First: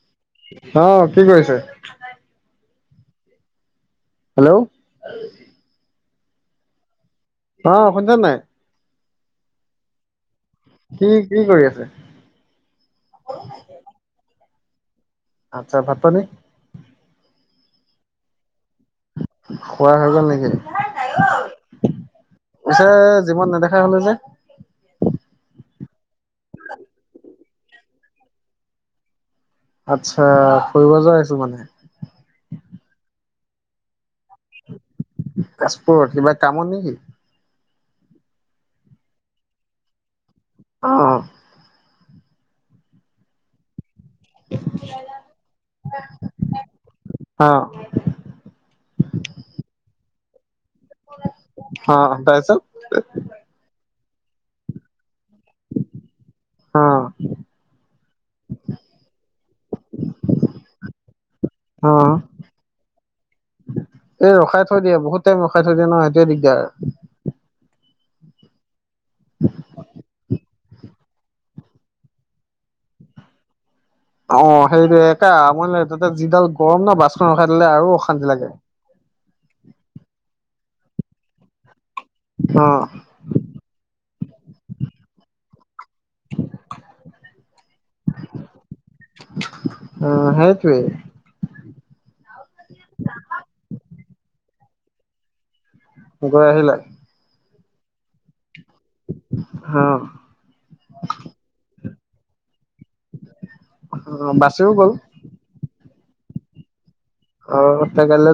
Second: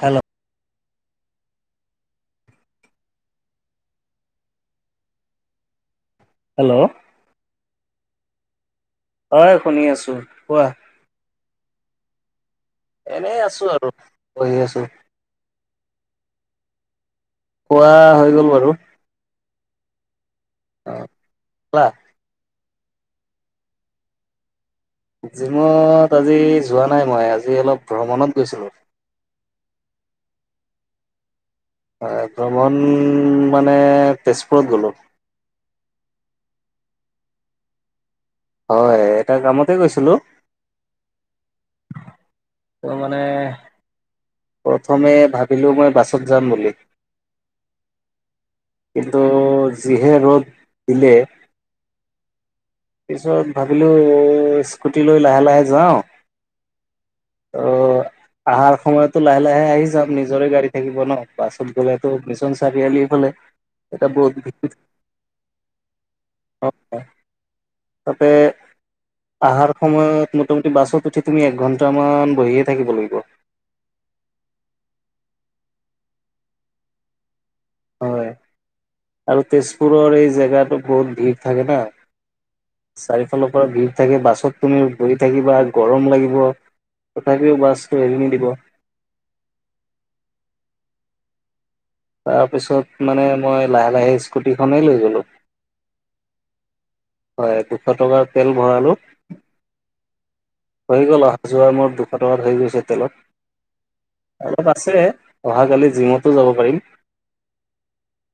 Hello অ কি কৰিছে? হেল্ল' হেল্ল' অ শুনিচান নাই? হয় শুনি আছো। কোৱা কি কি কৰি আছে? এনেই আছো আৰু বহি আছো। আচ্ছা ভাত পানী। খোৱা হৈ গ'ল বাৰু। খোৱা হৈ গ'ল নেকি। অ' কোৱা পিছে জিমত নেদেখা হলো যে? জিমত আজি যোৱা নাই মই আজি অলপ ভ্ৰমণত গৈছিলোঁ। আচ্ছা ফুৰিব যোৱা হৈছ মানে। হয় ভ্ৰমণ মানে তেজপুৰত গলো। তেজপুৰত কিবা কামন নেকি? হয়', এটা কামতে গৈছিলো। অ'। ত মানে। প্ৰথমে ভাবিলোঁ মই বাছত যাম বুলি। অ কিন্তু জিহে ৰ'দ। দিলে অ তাৰ পাছত। পিছত ভাবিলোঁ, স্কুটি লৈ লাহে লাহে যাওঁ। অ অ'। আহাৰ সময়তো লাহে লাহে আহি যাম নিজৰে গাড়ী থাকিব ন, বাছত অ গ'লেতো মিছন চাৰিআলি হ'লে। এই ৰখাই থৈ দিয়ে, বহুত টাইম ৰখাই থৈ দিয়ে ন সেইটোৱে দিগদাৰ হয়। আৰু। তাতে আহাৰ সময়ত ম মোটামুটি বাছত উঠি তুমি একঘণ্টামান বহিয়ে থাকিব লাগিব। অ' সেইটো একে মই তাতে যিডাল গৰম ন বাছখনত। হয়'আৰু তেজপুৰৰ এই জেগাটো বহুত ভিৰ থাকে না, অ চাৰিফালৰ পৰা ভিৰ থাকে। বাছত তুমি বহি থাকিবা গৰম লাগিব তথাপিও বাছউটো এৰি নিদিব। অ সেইটোৱে তাৰপিছত মানে মই লাহে লাহে স্কুটিখনেই লৈ গ'লোঁ। গৈ আহিলে? হয়'দুশ টকাৰ তেল ভৰালো। অ হৈ গ'ল অহা যোৱা মোৰ দুশ টকাত হৈ গৈছে তেলত। বাছেও অলপ গ'ল আছে অহাকালি জীমতো যাব পাৰিম।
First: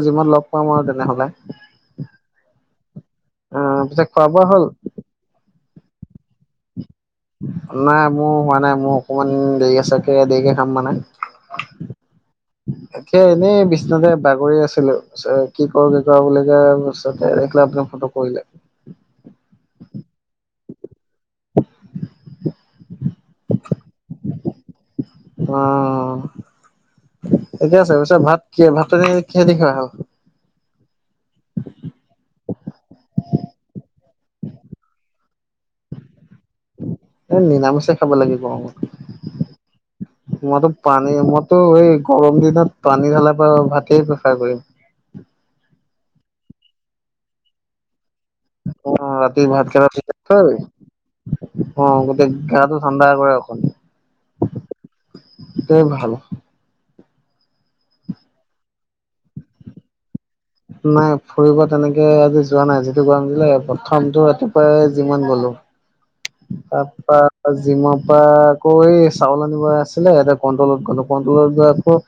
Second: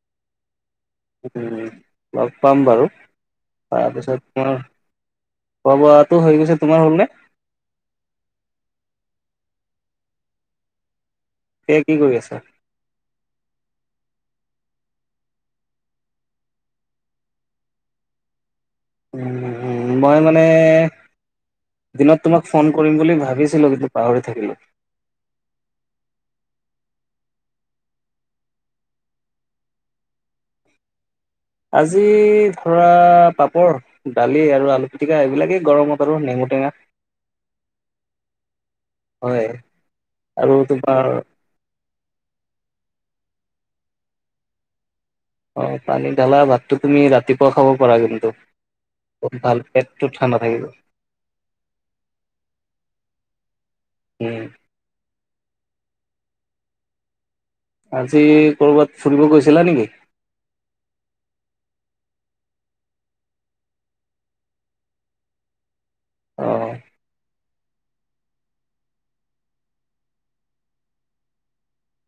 যিমত লগ পাম আৰু তেনেহ'লে। উম। লগ পাম বাৰু অ', পিছে খোৱা তাৰপিছত বোৱা মই হ'ল? খোৱা বোৱাটো হৈ গৈছে তোমাৰ হ'ল নে? নাই মোৰ হোৱা নাই মোৰ অকমান দেৰি আচে তাকে দেৰিকে খাম মানে। এতিয়া কি কৰি আছা? এতিয়া এনেই বিচনাতে বাগৰি আছো। কি কৰোঁ উম, উম, শ্ৰেষ্ঠমই মানে, দিনত তোমাক ফোন কৰিম বুলি ভাবিছিলোঁ কিন্তু পাহৰি থাকিলো। অ'। এতিয়া তাৰপিচত ভাত কি ভাতটো কিহেদি খোৱা হ'ল? আজি ধৰা পাপৰ, দালি আৰু আলু পিটিকা এইবিলাকেই গৰমত আৰু নেমু টেঙা নিৰামিছে খাব লাগিব হয় আৰু মইতো তোমাৰ পানী মইতো এই গৰম দিনত পানী ঢালা ভাতেই প্ৰেফাৰ কৰিম। অ'। পানী ঢালা ভাতটো তুমি, ৰাতিপুৱা খাব পাৰা কিন্তু। অ', ৰাতি ভাল ভাত খালা [unintelligible] পেটটো তিয়াই ঠাণ্ডা থৈ। থাকিব অ', গোটেই গাটো ঠাণ্ডা কৰে অকন। উ, এইটোৱে ভাল। আজি কৰবাত ফুৰিব গৈছিলা নেকি? নাই ফুৰিব তেনেকে আজি যোৱা নাই, যিটো গৰম দিলে প্ৰথমটো ৰাতিপুৱাই যিমান গলো। অ তাৰপা, জিম পা আকৌ এই চাউল আনিব আছিলে, এ কণ্ট্ৰলত গলো কণ্ট্ৰলত যোৱা পাছত,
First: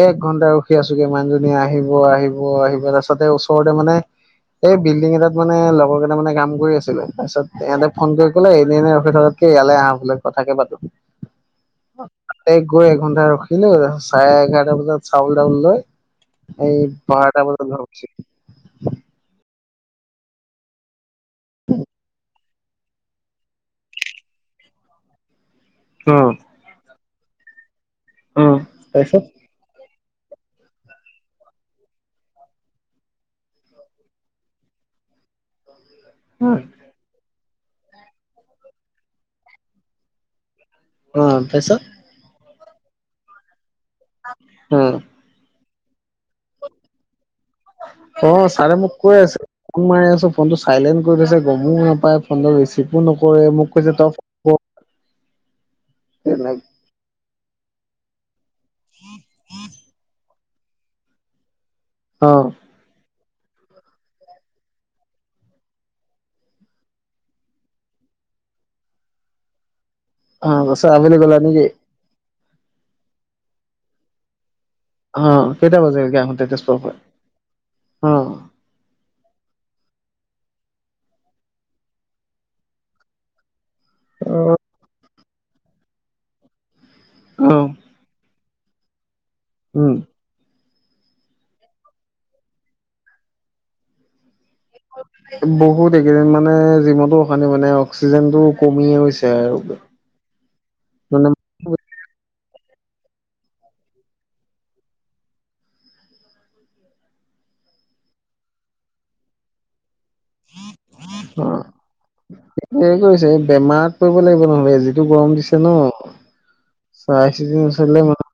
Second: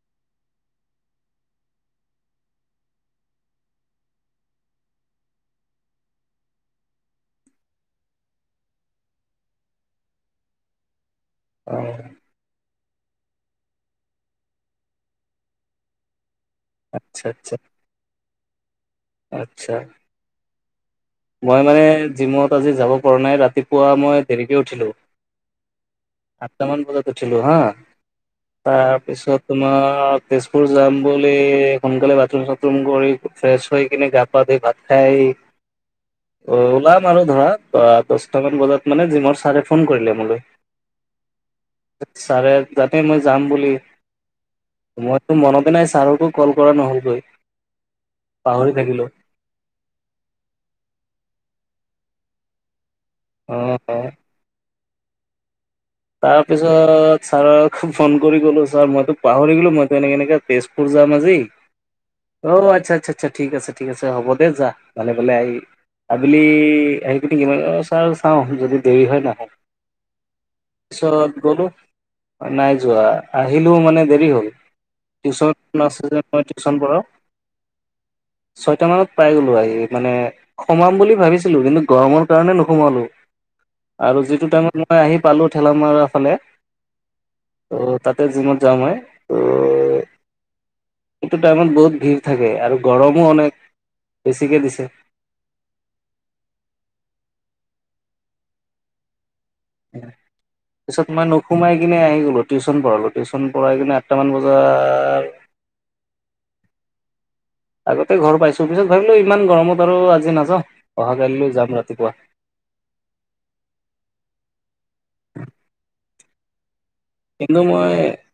এ ঘণ্টা ৰখি আছোগে মানুহজনী আহিব আহিব আহিব, তাৰছতে ওচৰতে মানে, এই বিল্ডিং এটাত মানে লগৰ কেইটা মানে কাম কৰি আছিলে তাৰপিছত ইহঁতে ফোন কৰি বোলে এনে এনেই ৰখিথকাতকৈ ইয়াল আহা বোলে কথাকে পাতোঁ। অহ' গৈ এঘণ্টা ৰখিলো চাৰে এঘাৰটা বজাত চাউল তাউল লৈ এই বাৰটা আচ্ছা বজাত ঘৰৰ পাইছোঁহি। আচ্ছা, মই মানে জিমত টোৰ আজি যাব পৰা নাই ৰাতিপুৱা মই দেৰিকে উঠিলোঁ অ', আঠ টা মান বজাত উঠিলোঁ হা তাৰপিছত তোমাৰ অ' তেজপুৰ যাম বুলি সোনকালে বাথৰুম চাথৰুম কৰিু ফ্ৰেছ হয় কিনে গা পা ধুই ভাত খাই অ' ওলাম আৰু ধৰা তাৰপৰা দহটামান বজাত মানে জিমৰ ছাৰে ফোন কৰিলে মোলৈ। অ', তাৰপিছত ছাৰে আঠটাতে মই যাম বুলি। অ', মইতো মনতে নাই ছাৰকো কল কৰা নহলগৈ। অ' পাহৰি ছাৰে মোক থাকিলো কৈ আছে ফোন মাৰি আছোঁ, ফোনটো চাইলেণ্ট কৰি থৈছে। গমো নাপাই ফোনটো ৰিচিভো নকৰে অ মোক কৈছে তই ফোন ক'ৰ তাৰপিছত ছাৰক ফোন কৰি ক'লো ছাৰ মইতো পাহৰি গ'লো, মইতো এনেকে, এনেকে তেজপুৰ যাম আজি। অ', আচ্ছা, আচ্ছা, আচ্ছা ঠিক আছে, ঠিক আছে হ'ব দে যা, ভালে, ভালে আহিবি। আবেলি আহি বিনে কিমান ও চাৰ চাওঁ যদি দেৰি হয় নাহোঁ। অ' গৈছা আবেলি গ'লা নেকি? নাই যোৱা আহিলো মানে দেৰি হ'ল। অ', টিউশ্যন কেইটা ন আছে যে বাজিলগে মই আহোতে টিউশ্যন তেজপুৰৰ পৰা পঢ়াও, অ', ছয়টা মানত পাই গলোঁ আহি মানে সোমাম বুলি ভাবিছিলোঁ, কিন্তু গৰমৰ কাৰণে নোসোমালোঁ। আৰু যিটো টাইমত মই আহি পালোঁ। ঠেলামৰা ফালে অ', টোৰ তাতে জিমত যাওঁ মই উম। এইটো টাইমত বহুত ভিৰ থাকে, আৰু গৰমো অনেক বেছিকে দিছে। বহুত এইকেইদিন মানে জিমতো অশান্তি মানে অক্সিজেনটো কমিয়ে গৈ পিছত মই নোসোমাই কিনে আহি গ'লো। টিউচন পঢ়ালোঁ, টিউচন পঢ়াই কেনে আঠটামান বজাৰ আগতে ঘৰ পাইছোঁ, পিছত ভাবিলোঁ ইমান গৰমত আৰু আজি নাযাওঁ অহা কালিলৈ যাম ৰাতিপুৱা [unintelligible] কৰিছে, বেমাৰত পৰিব লাগিব নহ'লে যিটো গৰম দিছে ন'। চাই চিতি কিন্তু মই নচলিলে মানুহ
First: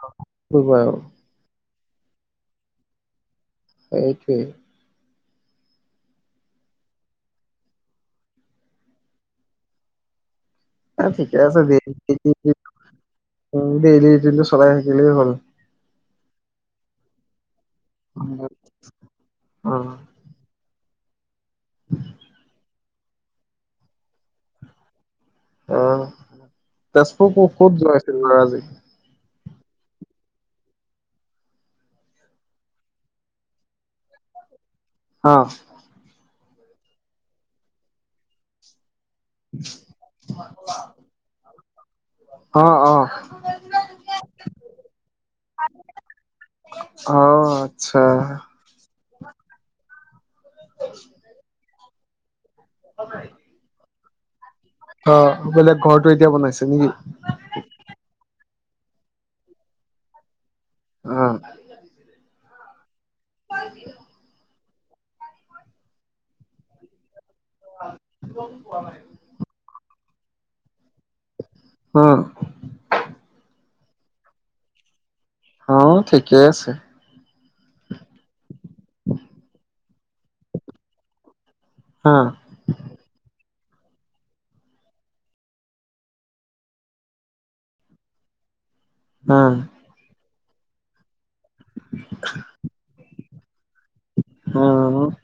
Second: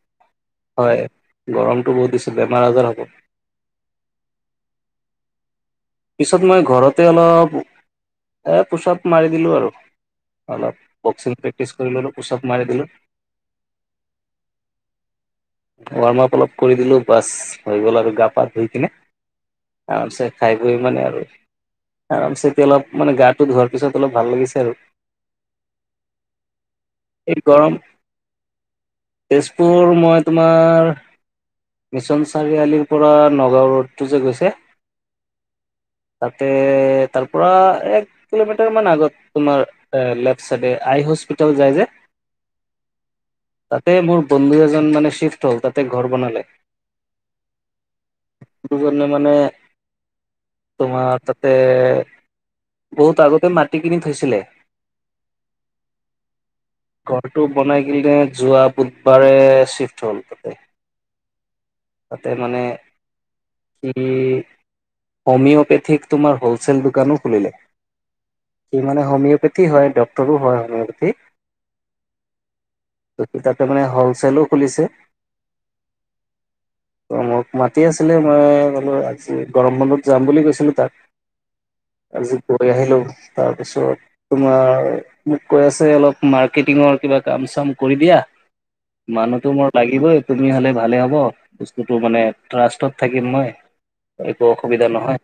পৰিব আৰু হয়, গৰমটো বহুত দিছে বেমাৰ আজাৰ হ'ব। সেইটোৱে। পিছত মই ঘৰতে অলপ এ পোচাপ মাৰি দিলোঁ আৰু। অলপ অ ঠিকে বক্সিং আছে প্ৰেক্টিচ ডেইলি কৰি ল'লো, পোচাপ মাৰি দিলোঁ। [unintelligible] চলাই থাকিলেই হ'ল। ৱাৰ্ম আপ অলপ কৰি দিলোঁ, বাচ হৈ গ'ল আৰু, গা পা ধুই কিনে, অ আৰামচে খাই সিমানেই আৰু আৰামচে অলপ মানে গাটো ধোৱাৰ পিছত অলপ ভাল লাগিছে আৰু। অ', তেজপুৰ এই ক'ত, গৰম ক'ত যোৱা আছিল আজি? তেজপুৰ মই তোমাৰ মিছন চাৰিআলিৰ পৰা নগাঁও ৰোডটো যে, গৈছে। অ'। তাতে, তাৰ পৰা এক কিলোমিটাৰ মান আগত। তোমাৰ এ, লেফ চাইডে আই হস্পিতাল যায় যে। অ অ তাতে মোৰ বন্ধু এজন মানে শ্বিফ্ট হ'ল, তাতে ঘৰ বনালে। অ আচ্ছা দুজনে মানে তোমাৰ তাতে বহুত আগতে মাটি কিনি থৈছিলে। অ বোলে ঘৰটো এতিয়া বনাইছে নেকি? ঘৰটো বনাই কিলে যোৱা বুধবাৰে চিফ্ট হ'ল তাতে, অ তাতে মানে হিই হোমিওপেথিক তোমাৰ হ'লচেল দোকানো খুলিলে। সি মানে হোমিওপেথিক হয় ডক্তৰো হয় হোমিওপেথিক। অহ' তাৰমানে হ'লচেলো খুলিছে। অ ঠিকে আছে তোৰ মোক মাতি আছিলে মই বোলোঁ আজি মই বোলোঁ যাম বুলি কৈছিলোঁ তাক অ আজি গৈ আহিলোঁ তাত। তাৰপিছত তোমাৰ মোক কৈ আছে অলপ মাৰ্কেটিঙৰ কিবা কাম চাম কৰিবি আহ। অ মানুহতো মোৰ লাগিবই তুমি হ'লে ভালে হ'ব বস্তুটো মানে ট্ৰাষ্টত থাকিম মই একো অ অসুবিধা নহয়।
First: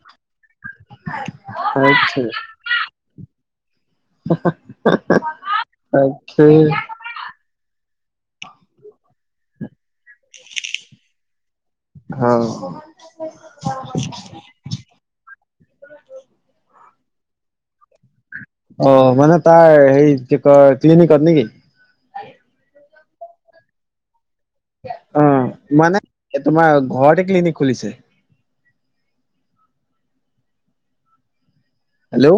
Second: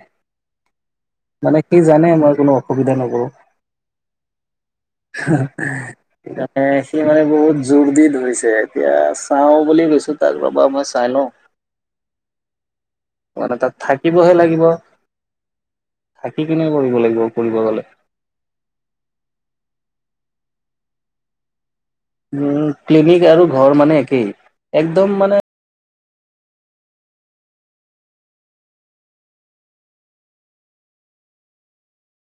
মানে সি জানে তাকে মই কোনো অসুবিধা নকৰোঁ। তাকে মানে সি মানে বহুত জোৰ দি ধৰিছে এতিয়া চাওঁ বুলি কৈছোঁ তাক ৰবা মই চাই লওঁ। ভাল মানে তাত থাকিবহে লাগিব থাকি কিনে কৰিব লাগিব কৰিব গ'লে অ' মানে তাৰ সেই ক্লিনিকত নে কি? উ, ক্লিনিক আৰু ঘৰ মানে একেই, একদম মানে এ, তোমাৰ ঘৰতে ক্লিনিক খুলিছে। হেলো।